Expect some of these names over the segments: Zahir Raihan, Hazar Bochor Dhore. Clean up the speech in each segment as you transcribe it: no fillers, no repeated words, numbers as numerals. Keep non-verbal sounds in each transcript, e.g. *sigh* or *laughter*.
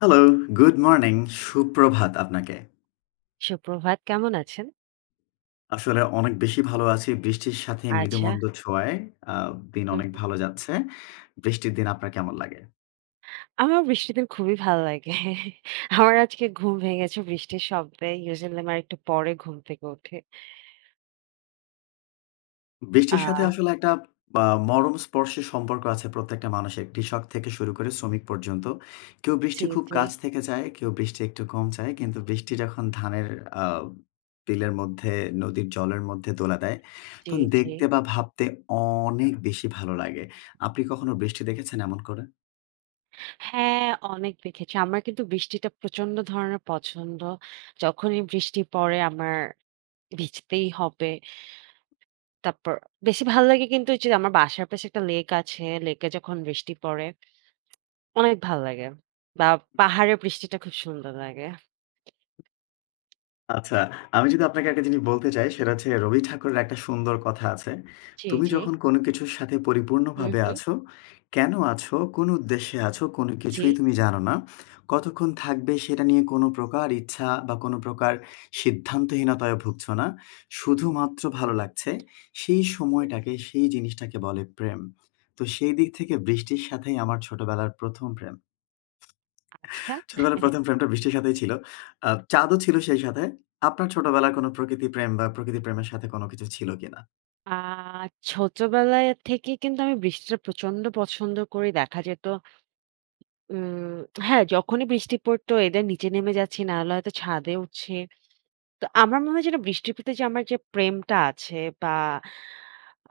Hello, good morning, সুপ্রভাত আপনাকে। সুপ্রভাত। কেমন আছেন? আসলে অনেক বেশি ভালো আছি। বৃষ্টির সাথে আচ্ছা। মৃদুমন্দ ছোঁয়ায় আ দিন হুম, অনেক হুম। ভালো যাচ্ছে। বৃষ্টির দিন আপনার কেমন লাগে? আমার বৃষ্টির দিন খুবই ভালো লাগে। আমার আজকে ঘুম ভেঙেছে বৃষ্টির শব্দে। usually আমার একটু পরে ঘুম থেকে উঠি। বৃষ্টির সাথে আ আসলে একটা আ মরম স্পর্শের সম্পর্ক আছে প্রত্যেকটা মানুষের। কৃষক থেকে শুরু করে শ্রমিক পর্যন্ত। কেউ বৃষ্টি জি, খুব জি, কাছ থেকে চায়, কেউ বৃষ্টি একটু কম চায়। কিন্তু বৃষ্টি যখন ধানের আ বিলের মধ্যে, নদীর জলের মধ্যে দোলা দেয়, জি, তখন জি। দেখতে বা ভাবতে অনেক বেশি ভালো লাগে। আপনি হুম, হুম। কখনো বৃষ্টি দেখেছেন এমন করে? হ্যাঁ, অনেক দেখেছি। আমার কিন্তু বৃষ্টিটা প্রচন্ড ধরনের পছন্দ। যখনই বৃষ্টি পড়ে আমার ভিজতেই হবে। তারপর বেশি ভালো লাগে কিন্তু ওই যে আমার বাসার পাশে একটা লেক আছে। লেকে যখন বৃষ্টি পড়ে অনেক ভাল লাগে। বা পাহাড়ে বৃষ্টিটা খুব সুন্দর লাগে। আচ্ছা, আমি যদি আপনাকে একটা জিনিস বলতে চাই সেটা হচ্ছে রবি ঠাকুরের একটা সুন্দর কথা আছে। জি, "তুমি জি। যখন কোনো কিছুর সাথে হুম, পরিপূর্ণভাবে হুম। আছো, কেন আছো, কোন উদ্দেশ্যে আছো, কোন জি। কিছুই তুমি জানো না। কতক্ষণ থাকবে সেটা নিয়ে কোন প্রকার ইচ্ছা বা কোন প্রকার সিদ্ধান্তহীনতায় ভুগছো না। শুধুমাত্র ভালো লাগছে। সেই জি, জি। সময়টাকে, সেই জিনিসটাকে বলে প্রেম।" তো সেই দিক থেকে বৃষ্টির সাথেই আমার ছোটবেলার ১ম প্রেম। আচ্ছা। ছোটবেলার হুম। ১ম প্রেমটা বৃষ্টির সাথেই ছিল। চাঁদও ছিল সেই সাথে। আপনার ছোটবেলার কোন প্রকৃতি প্রেম বা প্রকৃতি প্রেমের সাথে কোন কিছু ছিল কিনা? আ ছোটবেলায় থেকে কিন্তু আমি বৃষ্টিটা প্রচন্ড পছন্দ করি। দেখা যেত উম হ্যাঁ, যখনই বৃষ্টি পড়তো এদের নিচে নেমে যাচ্ছি, নাহলে হয়তো ছাদে উঠছি। তো আমার মনে হয় যেটা বৃষ্টির প্রতি যে আমার যে প্রেমটা আছে বা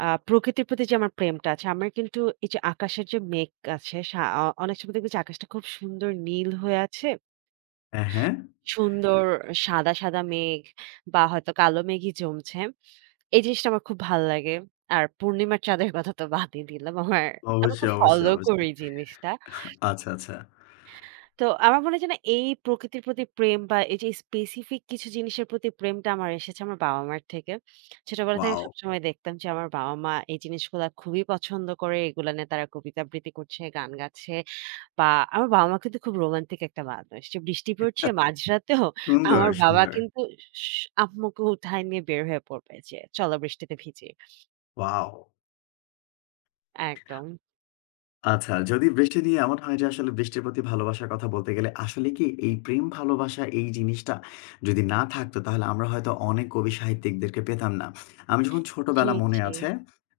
প্রকৃতির প্রতি যে আমার প্রেমটা আছে, আমার কিন্তু এই যে আকাশের যে মেঘ আছে সা অ অনেক সময় দেখবে যে আকাশটা খুব সুন্দর নীল হয়ে আছে। হ্যাঁ, সুন্দর সাদা, সাদা মেঘ বা হয়তো কালো মেঘই জমছে। এই জিনিসটা আমার খুব ভাল লাগে। আর পূর্ণিমার চাঁদের কথা তো বাদই দিলাম। আমার আমি অবশ্যই, খুব অবশ্যই, ফলো করি অবশ্যই। এই জিনিসটা। আচ্ছা, আচ্ছা। তো আমার মনে হয় যে না এই প্রকৃতির প্রতি প্রেম বা এই যে স্পেসিফিক কিছু জিনিসের প্রতি প্রেমটা আমার এসেছে আমার বাবা-মার থেকে। ছোটবেলা থেকে ওয়াও! সবসময় দেখতাম যে আমার বাবা-মা এই জিনিসগুলা খুবই পছন্দ করে। এগুলা নিয়ে তারা কবিতা আবৃত্তি করছে, গান গাচ্ছে। বা আমার বাবা-মা কিন্তু খুব রোমান্টিক একটা মানুষ। যে বৃষ্টি পড়ছে মাঝরাতেও হুম। সুন্দর, আমার বাবা সুন্দর। কিন্তু স আম্মুকে উঠায় নিয়ে বের হয়ে পড়বে যে, "চলো বৃষ্টিতে ভিজি।" ওয়াও! একদম। আচ্ছা, যদি বৃষ্টি নিয়ে এমন হয় যে আসলে বৃষ্টির প্রতি ভালোবাসার কথা বলতে গেলে আসলে কি এই প্রেম ভালোবাসা এই জিনিসটা যদি না থাকতো তাহলে আমরা হয়তো অনেক কবি সাহিত্যিকদেরকে পেতাম না। আমি যখন জি, ছোটবেলা মনে জি। আছে,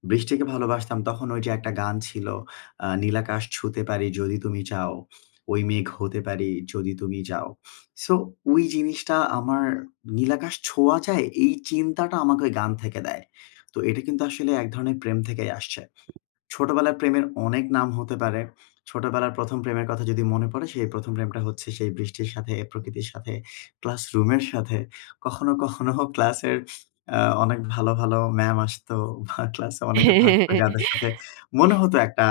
বৃষ্টিকে ভালোবাসতাম তখন ওই যে একটা গান ছিল নীলাকাশ ছুঁতে পারি যদি তুমি চাও, ওই মেঘ হতে পারি যদি তুমি চাও। সো ওই জিনিসটা আমার নীলাকাশ ছোঁয়া যায় এই চিন্তাটা আমাকে ওই গান থেকে দেয়। তো এটা কিন্তু আসলে এক ধরনের প্রেম থেকেই আসছে। ছোটবেলায় প্রেমের অনেক নাম হতে পারে। ছোটবেলার ১ম প্রেমের কথা যদি মনে পড়ে, সেই ১ম প্রেমটা হচ্ছে সেই বৃষ্টির সাথে, প্রকৃতির সাথে, ক্লাসরুমের সাথে। কখনো, কখনো ক্লাসের আ অনেক ভালো, ভালো ম্যাম আসতো বা ক্লাসে অনেকে থাকতো যাদের *laughs* সাথে মনে হতো একটা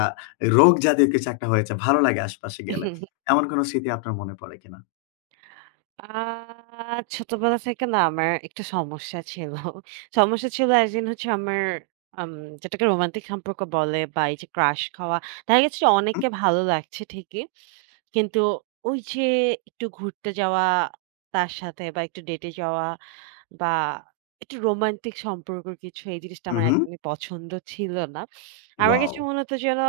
রোগ জাতীয় কিছু একটা হয়েছে। ভালো লাগে আশপাশে গেলে। এমন কোনো স্মৃতি আপনার মনে পড়ে কিনা? আ ছোটবেলা থেকে না আমার একটা সমস্যা ছিল। সমস্যা ছিল অ্যাজ ইন হচ্ছে আমার আম যেটাকে রোমান্টিক সম্পর্ক বলে বা এই যে ক্রাশ খাওয়া। দেখা গেছে যে হুম, অনেককে ভালো লাগছে ঠিকই। কিন্তু ওই যে একটু ঘুরতে যাওয়া তার সাথে বা একটু ডেটে যাওয়া বা একটু রোমান্টিক সম্পর্ক কিছু এই জিনিসটা হু, আমার হুম। একদমই পছন্দ ছিল না। আমার ওয়াও! কাছে মনে হতো যেন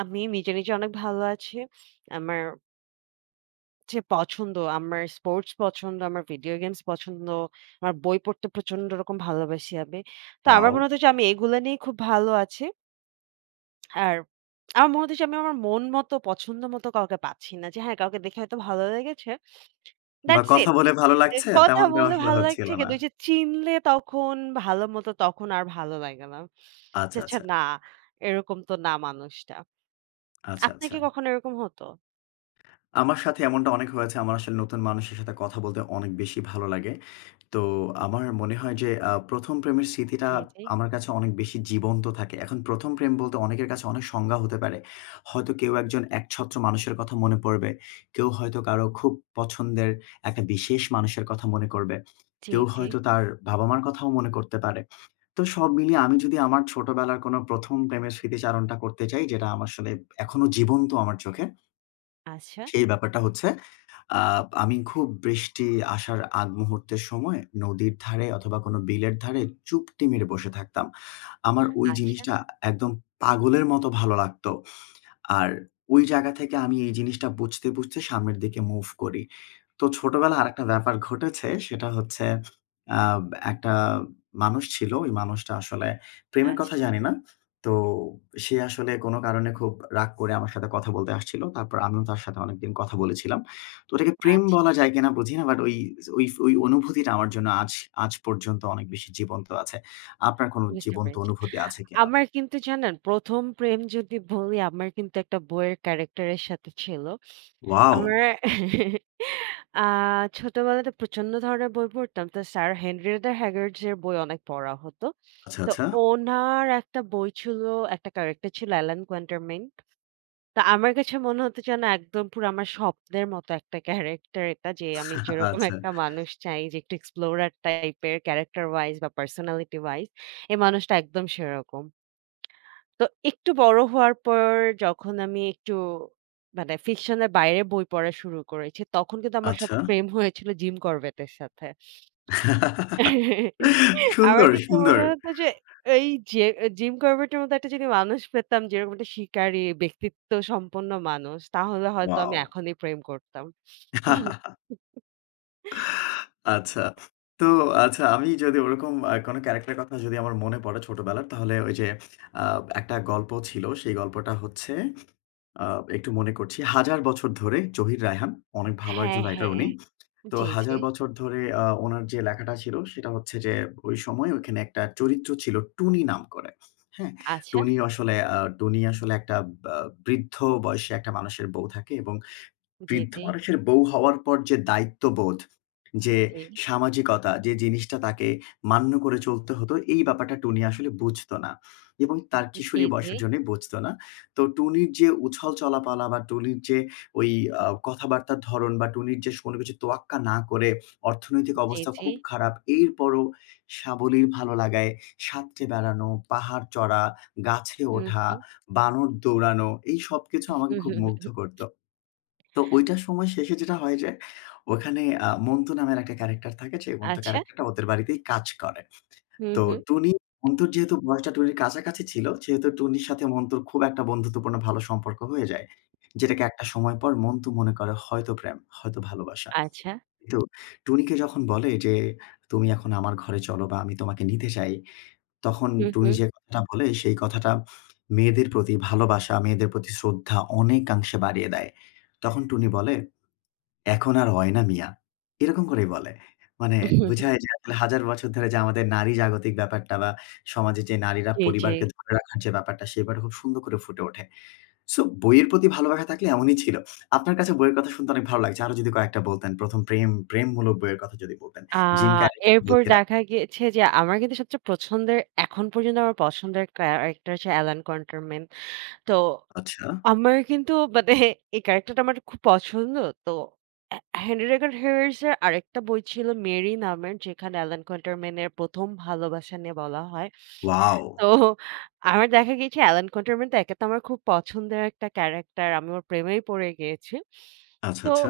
আমি নিজে, নিজে অনেক ভালো আছি। আমার যে পছন্দ, আমার স্পোর্টস পছন্দ, আমার ভিডিও গেমস পছন্দ, আমার বই পড়তে প্রচন্ড রকম ভালোবাসি আমি। তো আমার মনে ওয়াও! হতো যে আমি এগুলা নিয়েই খুব ভালো আছি। আর আমার মনে হতো যে আমি আমার মন মতো, পছন্দ মতো কাউকে পাচ্ছি না। যে হ্যাঁ, কাউকে দেখে হয়তো ভালো লেগেছে। বা দ্যাটস কথা ইট। বলে ভালো এ লাগছে কথা তেমনটাও বলে আসলে ভালো হচ্ছিল লাগছে না। কিন্তু ওই যে চিনলে তখন ভালো মতো তখন আর ভালো লাগে না। যে আচ্ছা, আচ্ছা আচ্ছা। না, এরকম তো না মানুষটা। আচ্ছা, আপনার আচ্ছা। কি কখনো এরকম হতো? আমার সাথে এমনটা অনেক হয়েছে। আমার আসলে নতুন মানুষের সাথে কথা বলতে অনেক বেশি ভালো লাগে। তো আমার মনে হয় যে ১ম প্রেমের স্মৃতিটা জি, জি। আমার কাছে অনেক বেশি জীবন্ত থাকে। এখন ১ম প্রেম বলতে অনেকের কাছে অনেক সংজ্ঞা হতে পারে। হয়তো কেউ একজন একছত্র মানুষের কথা মনে পড়বে। কেউ হয়তো কারো খুব পছন্দের একটা বিশেষ মানুষের কথা মনে করবে। জি, কেউ জি। হয়তো তার বাবা-মার কথাও মনে করতে পারে। তো সব মিলিয়ে আমি যদি আমার ছোটবেলার কোনো ১ম প্রেমের স্মৃতিচারণটা করতে চাই, যেটা আমার আসলে এখনো জীবন্ত আমার চোখে, আচ্ছা, সেই ব্যাপারটা হচ্ছে আ আমি খুব বৃষ্টি আসার আগ মুহূর্তের সময় নদীর ধারে অথবা কোনো বিলের ধারে চুপটি মেরে বসে থাকতাম। আমার ওই আচ্ছা, জিনিসটা একদম পাগলের মতো ভালো লাগতো। আর ওই জায়গা থেকে আমি এই জিনিসটা বুঝতে, বুঝতে সামনের দিকে মুভ করি। তো ছোটবেলায় আরেকটা ব্যাপার ঘটেছে সেটা হচ্ছে আ একটা মানুষ ছিল। ওই মানুষটা আসলে প্রেমের আচ্ছা, কথা জানি না। তো সে আসলে কোনো কারণে খুব রাগ করে আমার সাথে কথা বলতে আসছিল। তারপর আমিও তার সাথে অনেকদিন কথা বলেছিলাম। তো ওটাকে প্রেম আচ্ছা। বলা যায় কিনা বুঝি না। বাট ওই ওই ওই অনুভূতিটা আমার জন্য আজ আজ পর্যন্ত অনেক বেশি জীবন্ত আছে। আপনার কোনো বুঝতে জীবন্ত পেরেছি। অনুভূতি আছে কিনা? আমার কিন্তু জানেন ১ম প্রেম যদি বলি আমার কিন্তু একটা বইয়ের ক্যারেক্টার এর সাথে ছিল। ওয়াও! আমার আ ছোটবেলাতে প্রচন্ড ধরনের বই পড়তাম। তো স্যার হেনরিয়েটা হ্যাগার্ডস এর বই অনেক পড়া হতো। আচ্ছা, তো আচ্ছা, ওনার একটা বই ছিল, একটা ক্যারেক্টার ছিল অ্যালান কোয়ান্টারমেইন। তো আমার কাছে মনে হতো যেন একদম পুরো আমার স্বপ্নের মতো একটা ক্যারেক্টার এটা যে আমি যেরকম আচ্ছা, একটা মানুষ চাই যে একটু এক্সপ্লোরার টাইপের ক্যারেক্টার ওয়াইজ বা পার্সোনালিটি ওয়াইজ এই মানুষটা একদম সেরকম। তো একটু বড় হওয়ার পর যখন আমি একটু মানে ফিকশনের বাইরে বই পড়া শুরু করেছি, তখন কিন্তু আমার সব আচ্ছা। প্রেম হয়েছিল জিম করবেটের সাথে। আমার সুন্দর, কাছে সুন্দর। মনে হতো যে এই যে জিম করবেটের মতো একটা যদি মানুষ পেতাম যেরকম একটা শিকারী, ব্যক্তিত্ব সম্পন্ন মানুষ, তাহলে হয়তো আমি ওয়াও! এখনই প্রেম করতাম। আচ্ছা। তো আচ্ছা আমি যদি ওরকম কোনো ক্যারেক্টারের কথা যদি আমার মনে পড়ে ছোটবেলার, তাহলে ওই যে আ একটা গল্প ছিল। সেই গল্পটা হচ্ছে আ একটু মনে করছি। 'হাজার বছর ধরে' জহির রায়হান। অনেক ভালো একজন হ্যাঁ, রাইটার হ্যাঁ। উনি। তো জি, জি। 'হাজার বছর ধরে' ওনার যে লেখাটা ছিল সেটা হচ্ছে যে ওই সময় ওইখানে একটা চরিত্র ছিল টুনি নাম করে। হ্যাঁ? আচ্ছা। টুনি আসলে টুনি আসলে একটা বা বৃদ্ধ বয়সী একটা মানুষের বউ থাকে এবং জি, বৃদ্ধ জি। মানুষের বউ হওয়ার পর যে দায়িত্ববোধ, যে জি, সামাজিকতা যে জিনিসটা তাকে মান্য করে চলতে হতো, এই ব্যাপারটা টুনি আসলে বুঝত না এবং তার জি, কিশোরী জি। বয়সের জন্যই বুঝত না। তো টুনির যে উছল চলাপালা বা টুনির যে ওই কথাবার্তার ধরন বা টুনির যে কোনো কিছু তোয়াক্কা না করে অর্থনৈতিক জি, অবস্থা জি। খুব খারাপ, এরপরও সাবলীল ভালো লাগায় সাঁতরে বেড়ানো, পাহাড় চড়া, গাছে হুম, ওঠা, হুম। বানর দৌড়ানো এই সবকিছু আমাকে হুম, খুব হুম, মুগ্ধ হুম। করত। তো ওইটার সময় শেষে যেটা হয় যে, ওখানে মন্তু নামের একটা ক্যারেক্টার থাকে। যে মন্তু আচ্ছা। ক্যারেক্টারটা ওদের বাড়িতেই কাজ করে। হুম, তো হুম। টুনি মন্তুর যেহেতু বয়সটা টুনির কাছাকাছি ছিল, সেহেতু টুনির সাথে মন্তুর খুব একটা বন্ধুত্বপূর্ণ ভালো সম্পর্ক হয়ে যায়। যেটাকে একটা সময় পর মন্তু মনে করে হয়তো প্রেম, হয়তো ভালোবাসা। আচ্ছা। কিন্তু টুনিকে যখন বলে যে, "তুমি এখন আমার ঘরে চলো বা আমি তোমাকে নিতে চাই।" তখন হুম, টুনি হুম। যে কথাটা বলে সেই কথাটা মেয়েদের প্রতি ভালোবাসা, মেয়েদের প্রতি শ্রদ্ধা অনেকাংশে বাড়িয়ে দেয়। তখন টুনি বলে এখন আর হয় না মিয়া। এরকম করেই বলে। মানে বুঝায় যে আসলে হাজার বছর ধরে যে আমাদের নারী জাগতিক ব্যাপারটা বা সমাজে যে নারীরা জি, জি। পরিবারকে ধরে রাখার যে ব্যাপারটা সে ব্যাপারটা খুব সুন্দর করে ফুটে ওঠে। সো বইয়ের প্রতি ভালোবাসা থাকলে এমনই ছিল। আপনার কাছে বইয়ের কথা শুনতে অনেক ভালো লাগছে। আরো যদি কয়েকটা বলতেন ১ম প্রেম প্রেমমূলক বইয়ের কথা যদি বলতেন। আ জিম ক্যারির কথা এরপর বলছিলেন। দেখা গিয়েছে যে আমার কিন্তু সবচেয়ে পছন্দের এখন পর্যন্ত আমার পছন্দের ক্যারেক্টার হচ্ছে অ্যালান কোয়াটারমেইন। তো আচ্ছা। আমার কিন্তু মানে এই ক্যারেক্টারটা আমার খুব পছন্দ। তো অ্যা 'হেনরি রেগার হেয়ারস' এর আরেকটা বই ছিল 'মেরি' নামের যেখানে অ্যালান কোয়াটারমেইন এর ১ম ভালোবাসা নিয়ে বলা হয়। ওয়াও! তো আমার দেখা গিয়েছে অ্যালান কোয়াটারমেইন তো একে তো আমার খুব পছন্দের একটা ক্যারাক্টার। আমি ওর প্রেমেই পড়ে গিয়েছি। আচ্ছা, তো আচ্ছা।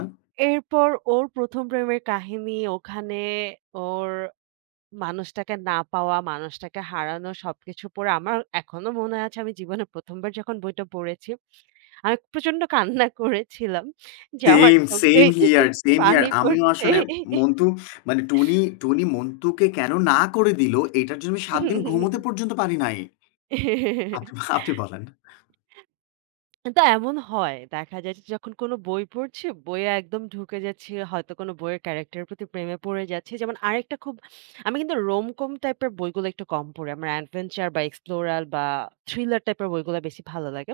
এরপর ওর ১ম প্রেমের কাহিনী ওখানে ওর মানুষটাকে না পাওয়া, মানুষটাকে হারানো সবকিছু পড়ে আমার এখনো মনে আছে আমি জীবনে ১ম বার যখন বইটা পড়েছি, আমি প্রচন্ড কান্না করেছিলাম যে আমার সেম, চোখ সেম দিয়ে হিয়ার, সেম হিয়ার। পানি আমিও পড়ছে। আসলে মন্টু মানে টুনি মন্টুকে কেন না করে দিল, এটার জন্য আমি ৭ দিন ঘুমোতে পর্যন্ত পারি নাই। আপনি, *laughs* আপনি বলেন। তা এমন হয়। দেখা যায় যে যখন কোনো বই পড়ছি, বইয়ে একদম ঢুকে যাচ্ছি। হয়তো কোনো বইয়ের ক্যারেক্টারের প্রতি প্রেমে পড়ে যাচ্ছি। যেমন আরেকটা খুব আমি কিন্তু রোমকম টাইপের বইগুলো একটু কম পড়ি। আমার অ্যাডভেঞ্চার বা এক্সপ্লোরাল বা থ্রিলার টাইপের বইগুলো বেশি ভালো লাগে।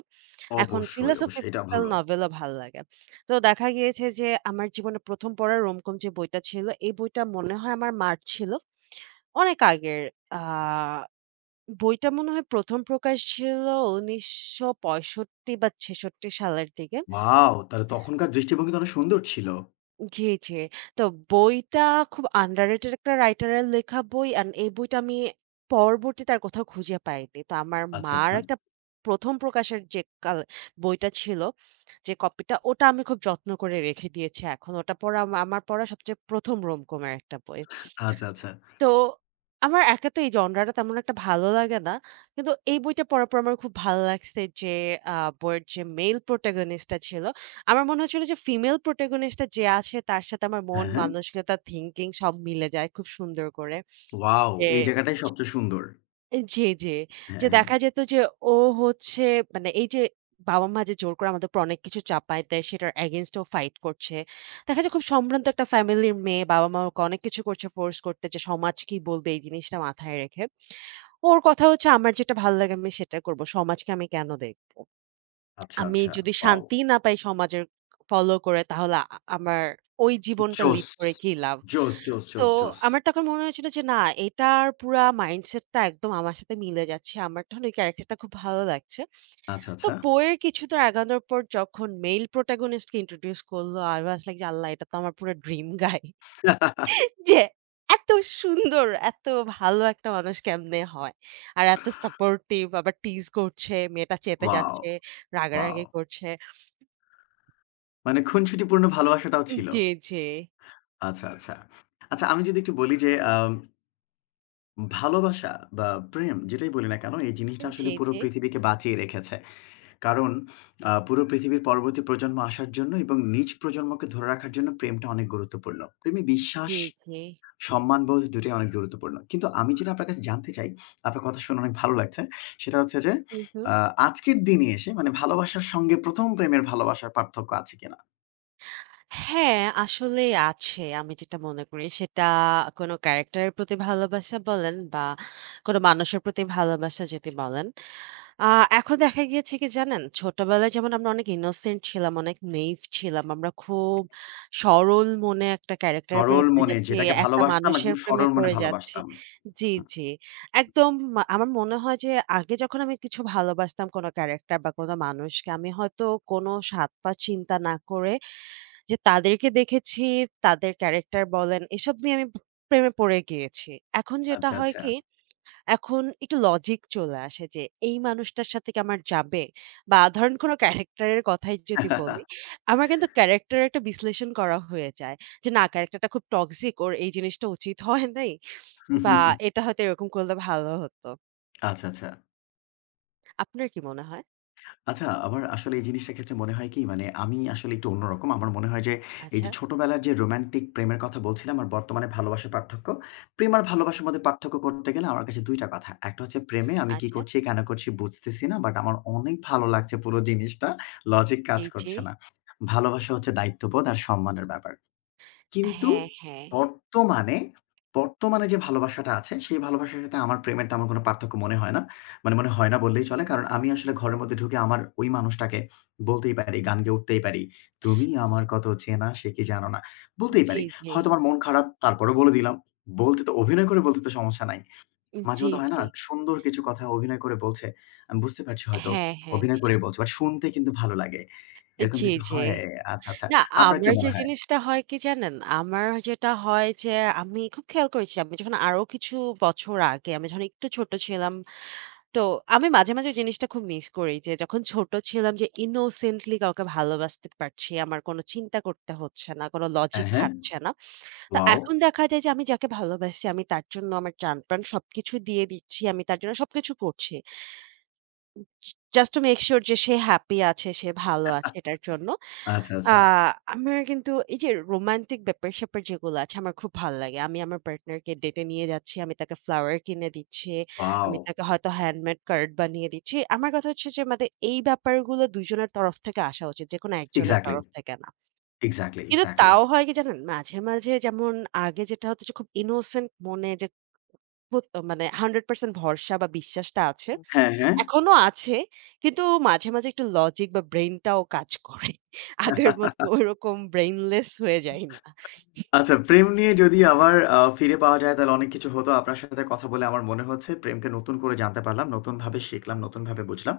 এখন অবশ্যই, অবশ্যই। এটা ফিলোসফিক্যাল ভালো। নভেলও ভাল লাগে। তো দেখা গিয়েছে যে আমার জীবনে ১ম পড়া রোমকম যে বইটা ছিল, এই বইটা মনে হয় আমার মার ছিল। অনেক আগের আ বইটা মনে হয় ১ম প্রকাশ ছিল ১৯৬৫ বা ৬৬ সালের দিকে। ওয়াও! তাহলে তখনকার দৃষ্টিভঙ্গি তো অনেক সুন্দর ছিল। জি, জি। তো বইটা খুব আন্ডাররেটেড একটা রাইটারের লেখা বই। অ্যান্ড এই বইটা আমি পরবর্তীতে আর কোথাও খুঁজে পাইনি। তো আমার আচ্ছা, মার আচ্ছা। একটা ১ম প্রকাশের যে কাল বইটা ছিল, যে কপিটা ওটা আমি খুব যত্ন করে রেখে দিয়েছি এখন। ওটা পড়া আমা আমার পড়া সবচেয়ে ১ম রোমকমের একটা বই। আচ্ছা, আচ্ছা। তো আমার একা তো এই জনরাটা তেমন একটা ভালো লাগে না। কিন্তু এই বইটা পড়ার পর আমার খুব ভালো লাগছে যে আ বইয়ের যে মেইল প্রোটাগনিস্ট টা ছিল, আমার মনে হচ্ছিল যে ফিমেল প্রোটাগনিস্ট টা যে আছে তার সাথে আমার মন, হ্যাঁ, হ্যাঁ। মানসিকতা, থিংকিং সব মিলে যায় খুব সুন্দর করে। ওয়াও! যে এই জায়গাটাই সবচেয়ে সুন্দর। জি, জি। যে হ্যাঁ, হ্যাঁ। দেখা যেত যে ও হচ্ছে মানে এই যে বাবা-মা যে জোর করে আমাদের উপর অনেক কিছু চাপায় দেয় সেটার against এও ফাইট করছে। দেখা যায় খুব সম্ভ্রান্ত একটা ফ্যামিলির মেয়ে বাবা-মা ওকে অনেক কিছু করছে ফোর্স করতে যে সমাজ কি বলবে এই জিনিসটা মাথায় রেখে। ওর কথা হচ্ছে আমার যেটা ভালো লাগে আমি সেটা করব। সমাজকে আমি কেন দেখব? আচ্ছা, আমি আচ্ছা। যদি ওয়াও! শান্তিই না পাই সমাজের ফলো করে তাহলে আমার ওই জীবনটা জোস, লিড করে কি লাভ? জোস, জোস, তো জোস, জোস। আমার তখন মনে হয়েছিল যে না এটার পুরা মাইন্ডসেটটা একদম আমার সাথে মিলে যাচ্ছে। আমার তখন ওই ক্যারাক্টারটা খুব ভালো লাগছে। আচ্ছা, তো আচ্ছা। বইয়ের কিছুদূর আগানোর পর যখন মেইল প্রোটাগনিস্ট কে ইন্ট্রোডিউস করল, I was like যে আল্লাহ এটা তো আমার পুরা ড্রিম গাই। *laughs* যে এত সুন্দর, এত ভালো একটা মানুষ কেমনে হয়। আর এত সাপোর্টিভ আবার টিজ করছে, মেয়েটা চেতে ওয়াও, যাচ্ছে, ওয়াও! রাগারাগি করছে। মানে খুনসুটিপূর্ণ ভালোবাসাটাও ছিল। জি, জি। আচ্ছা, আচ্ছা। আচ্ছা আমি যদি একটু বলি যে ভালোবাসা বা প্রেম যেটাই বলি না কেন, এই জিনিসটা আসলে জি, পুরো জি। পৃথিবীকে বাঁচিয়ে রেখেছে। কারণ পুরো পৃথিবীর পরবর্তী প্রজন্ম আসার জন্য এবং নিজ প্রজন্মকে ধরে রাখার জন্য প্রেমটা অনেক গুরুত্বপূর্ণ। প্রেমে বিশ্বাস, জি, জি। সম্মানবোধ দুটোই অনেক গুরুত্বপূর্ণ। কিন্তু আমি যেটা আপনার কাছে জানতে চাই, আপনার কথা শুনে অনেক ভালো লাগছে। সেটা হচ্ছে যে হু, হু। আ আজকের দিনে এসে মানে ভালোবাসার সঙ্গে ১ম প্রেমের ভালোবাসার পার্থক্য আছে কিনা? হ্যাঁ, আসলেই আছে। আমি যেটা মনে করি সেটা কোনো ক্যারেক্টারের প্রতি ভালোবাসা বলেন বা কোনো মানুষের প্রতি ভালোবাসা যদি বলেন। আ এখন দেখা গিয়েছে কি জানেন? ছোটবেলায় যেমন আমরা অনেক ইনোসেন্ট ছিলাম, অনেক নেইভ ছিলাম। আমরা খুব সরল মনে একটা ক্যারেক্টারের প্রেমে সরল পড়ে মনে যাচ্ছি, যেটাকে একটা ভালোবাসতাম মানুষের একদম প্রেমে সরল মনে পড়ে যাচ্ছি। ভালোবাসতাম। জি, হুম। জি। একদম আমার মনে হয় যে আগে যখন আমি কিছু ভালোবাসতাম কোনো ক্যারেক্টার বা কোনো মানুষকে আমি হয়তো কোনো স্বাদ-পাত চিন্তা না করে যে তাদেরকে দেখেছি, তাদের ক্যারেক্টার বলেন, এসব নিয়ে আমি প্রেমে পড়ে গিয়েছি। এখন যেটা আচ্ছা, হয় আচ্ছা। কি, এখন একটু লজিক চলে আসে যে, এই মানুষটার সাথে কি আমার যাবে? বা ধরেন কোনো ক্যারেক্টার এর কথাই যদি বলি, *laughs* আমার কিন্তু ক্যারেক্টার এর একটা বিশ্লেষণ করা হয়ে যায়। যে না ক্যারেক্টারটা খুব টক্সিক, ওর এই জিনিসটা উচিত হয় নাই। বা এটা হয়তো এরকম করলে ভালো হতো। আচ্ছা, আচ্ছা। আপনার কি মনে হয়? আচ্ছা, আমার আসলে এই জিনিসটার ক্ষেত্রে মনে হয় কি মানে আমি আসলে একটু অন্যরকম। আমার মনে হয় যে এই আচ্ছা, যে ছোটবেলার যে রোমান্টিক প্রেমের কথা বলছিলাম আর বর্তমানে ভালোবাসার পার্থক্য। প্রেম আর ভালোবাসার মধ্যে পার্থক্য করতে গেলে আমার কাছে ২ টা কথা। একটা হচ্ছে প্রেমে আমি কি আচ্ছা। করছি, কেন করছি বুঝতেছি না। বাট আমার অনেক ভালো লাগছে পুরো জিনিসটা। লজিক কাজ জি, জি। করছে না। ভালোবাসা হচ্ছে দায়িত্ববোধ আর সম্মানের ব্যাপার। কিন্তু হ্যাঁ, হ্যাঁ। বর্তমানে, বর্তমানে যে ভালোবাসাটা আছে, সেই ভালোবাসার সাথে আমার প্রেমের তেমন কোনো পার্থক্য মনে হয় না। মানে মনে হয় না বললেই চলে। কারণ আমি আসলে ঘরের মধ্যে ঢুকে আমার ওই মানুষটাকে বলতেই পারি, গান গেয়ে উঠতেই পারি। "তুমি আমার কত চেনা সে কি জানো না।" বলতেই জি, পারি। জি। হয়তো আমার মন খারাপ তারপরেও বলে দিলাম। বলতে তো অভিনয় করে বলতে তো সমস্যা নাই। জি, মাঝেমধ্যে হয় না জি। সুন্দর কিছু কথা অভিনয় করে বলছে। আমি বুঝতে পারছি হয়তো হ্যাঁ, হ্যাঁ। অভিনয় করেই বলছে। বাট শুনতে কিন্তু ভালো লাগে। এরকম জি, কিন্তু জি। হয়। আচ্ছা, আচ্ছা। না আপনার কি আমার যে মনে হয়? জিনিসটা হয় কি জানেন? আমার যেটা হয় যে আমি খুব খেয়াল করেছি আমি যখন আরো কিছু বছর আগে আমি যখন একটু ছোট ছিলাম, তো আমি মাঝে, মাঝে জিনিসটা খুব মিস করি যে যখন ছোট ছিলাম যে innocently কাউকে ভালোবাসতে পারছি। আমার কোনো চিন্তা করতে হচ্ছে না, কোনো লজিক হ্যাঁ, হ্যাঁ। খাটছে না। তো ওয়াও! এখন দেখা যায় যে আমি যাকে ভালোবাসি আমি তার জন্য আমার জান-প্রাণ সবকিছু দিয়ে দিচ্ছি। আমি তার জন্য সবকিছু করছি। জাস্ট to make sure যে সে হ্যাপি আছে, সে ভালো আছে এটার জন্য। আচ্ছা, আ আচ্ছা। আমার কিন্তু এই যে রোমান্টিক ব্যাপার-স্যাপার যেগুলো আছে আমার খুব ভাল লাগে। আমি আমার পার্টনারকে ডেটে নিয়ে যাচ্ছি, আমি তাকে ফ্লাওয়ার কিনে দিচ্ছি, ওয়াও! আমি তাকে হয়তো হ্যান্ডমেড কার্ড বানিয়ে দিচ্ছি। আমার কথা হচ্ছে যে মানে এই ব্যাপারগুলো দুজনের তরফ থেকে আসা উচিত। যেকোনো একজনের এক্সাক্টলি, তরফ থেকে না। এক্সাক্টলি, কিন্তু এক্সাক্টলি। তাও হয় কি জানেন? মাঝে, মাঝে যেমন আগে যেটা হতো যে খুব ইনোসেন্ট মনে যে মানে 100% ভরসা বা বিশ্বাসটা আছে। হ্যাঁ, হ্যাঁ। এখনো আছে। কিন্তু মাঝে, মাঝে একটু লজিক বা ব্রেইন টাও কাজ করে। *laughs* আগের মতো ওরকম ব্রেইনলেস হয়ে যাই না। আচ্ছা প্রেম নিয়ে যদি আবার ফিরে পাওয়া যায় তাহলে অনেক কিছু হতো। আপনার সাথে কথা বলে আমার মনে হচ্ছে প্রেমকে নতুন করে জানতে পারলাম, নতুনভাবে শিখলাম, নতুনভাবে বুঝলাম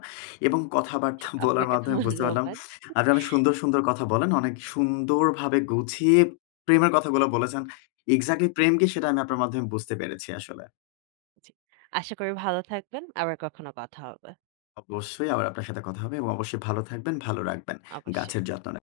এবং কথাবার্তা *laughs* বলার আপনাকে মাধ্যমে বুঝতে পারলাম ধন্যবাদ। আপনি অনেক সুন্দর, সুন্দর কথা বলেন। অনেক সুন্দরভাবে গুছিয়ে প্রেমের কথাগুলো বলেছেন। এক্সাক্টলি প্রেম কি সেটা আমি আপনার মাধ্যমে বুঝতে পেরেছি আসলে। জি। আশা করি ভালো থাকবেন। আবার কখনো কথা হবে। অবশ্যই আবার আপনার সাথে কথা হবে এবং অবশ্যই ভালো থাকবেন, ভালো রাখবেন। অবশ্যই। গাছের যত্ন নেবেন।